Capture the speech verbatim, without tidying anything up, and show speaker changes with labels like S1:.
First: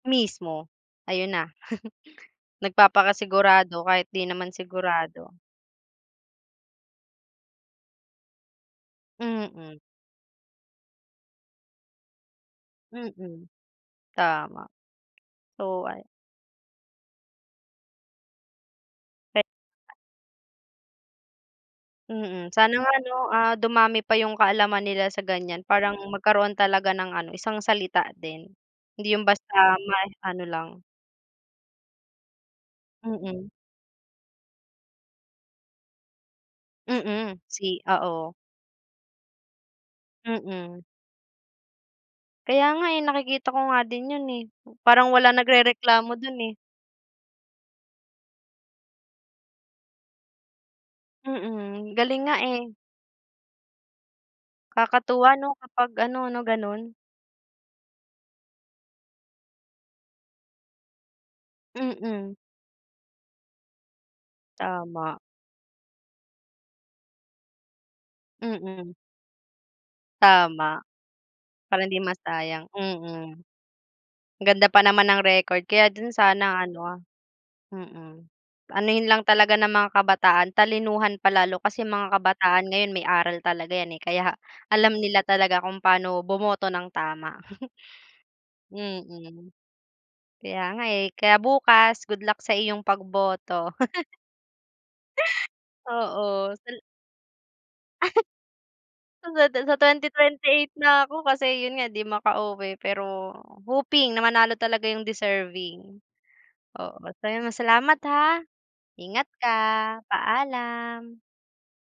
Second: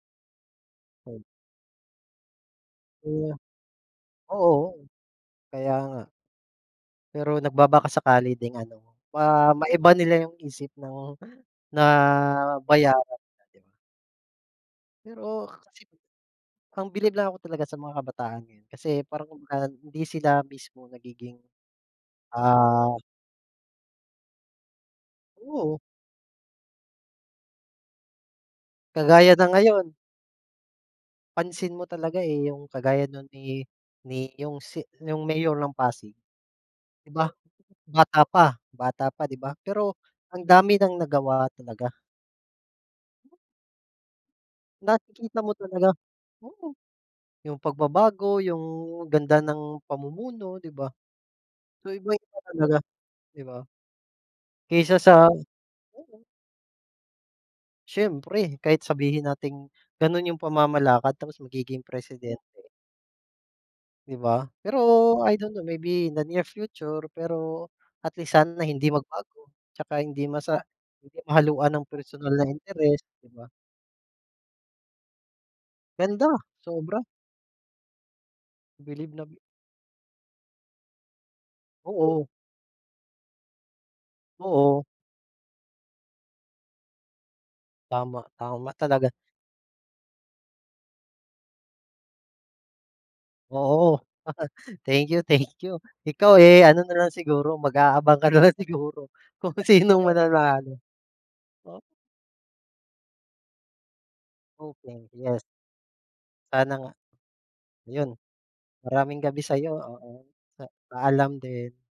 S1: Mismo,
S2: Oh.
S1: ayun na.
S2: Oh,
S1: Nagpapakasigurado kahit di naman
S2: oo,
S1: sigurado.
S2: kaya nga. Pero nagbabakasakali ding ano, ah,
S1: Mm.
S2: maiba nila 'yung isip ng na bayaran.
S1: Mm, tama.
S2: Pero, kasi
S1: So, ah
S2: ang bilib lang ako talaga sa mga kabataan ngayon. Kasi parang
S1: Re
S2: kumbaga hindi sila mismo nagiging,
S1: Mm, sana nga
S2: ah
S1: 'no? Ah, dumami pa 'yung kaalaman nila sa ganiyan
S2: Oo.
S1: parang magkaroon talaga ng ano isang salita din. Hindi 'yun
S2: Kagaya
S1: basta
S2: na ngayon.
S1: may ano lang.
S2: Pansin mo talaga, eh. 'Yung kagaya nun
S1: Mm.
S2: ni ni 'yung si 'yung mayor ng Pasig. Di ba?
S1: Mm, si
S2: Bata
S1: oo.
S2: pa bata pa di ba, pero ang dami
S1: Mm.
S2: ng nagawa talaga.
S1: Kaya nga, eh, nakikita ko nga din 'yun, eh. Parang walang
S2: Nakikita mo talaga.
S1: nagrereklamo do'n, eh.
S2: Oo, 'yung pagbabago, 'yung ganda ng pamumuno, di ba? So
S1: Mm, galing nga,
S2: iba-iba
S1: eh.
S2: talaga. Di ba? Kaysa sa
S1: Kakatuwa 'no? Kapag ano
S2: Oo.
S1: 'no, gano'n.
S2: Siyempre, kahit sabihin nating gano'n 'yung pamamalakad tapos magiging
S1: Mm.
S2: presidente. Di ba? Pero
S1: Tama.
S2: I don't know maybe in the near future, pero at least sana hindi
S1: Mm.
S2: magbago. Tsaka hindi masa
S1: Tama,
S2: hindi mahahaluan
S1: para
S2: ng
S1: hindi
S2: personal na
S1: masayang,
S2: interes, di
S1: mm.
S2: ba?
S1: Ganda pa naman ng record, kaya din
S2: Ganda,
S1: sana
S2: sobra.
S1: ano, mm. Anuhin
S2: Bilib na
S1: lang
S2: bi
S1: talaga ng mga kabataan talinuhan pa lalo, kasi mga
S2: Oo.
S1: kabataan ngayon may aral talaga 'yan, eh, kaya
S2: Oo.
S1: alam nila talaga kung pa'no bumoto ng tama.
S2: Tama, tama, talaga.
S1: Mm, kaya nga, eh, kaya bukas good luck sa iyong pagboto.
S2: Oo. Thank you, thank you. Ikaw,
S1: Oo,
S2: eh,
S1: sala
S2: ano nalang siguro, mag-aabang ka nalang siguro
S1: Sa
S2: kung
S1: sa
S2: sinong
S1: twenty-twenty eight
S2: mananalo,
S1: na ako kasi 'yun
S2: oh.
S1: nga, di makauwi pero hoping na manalo
S2: Oh,
S1: talaga 'yung
S2: thank yes.
S1: deserving.
S2: Sana nga.
S1: Oo, maraming salamat,
S2: Ayun,
S1: ha,
S2: maraming
S1: ingat
S2: gabi
S1: ka.
S2: sa'yo, oo, sa
S1: Paalam.
S2: paalam din.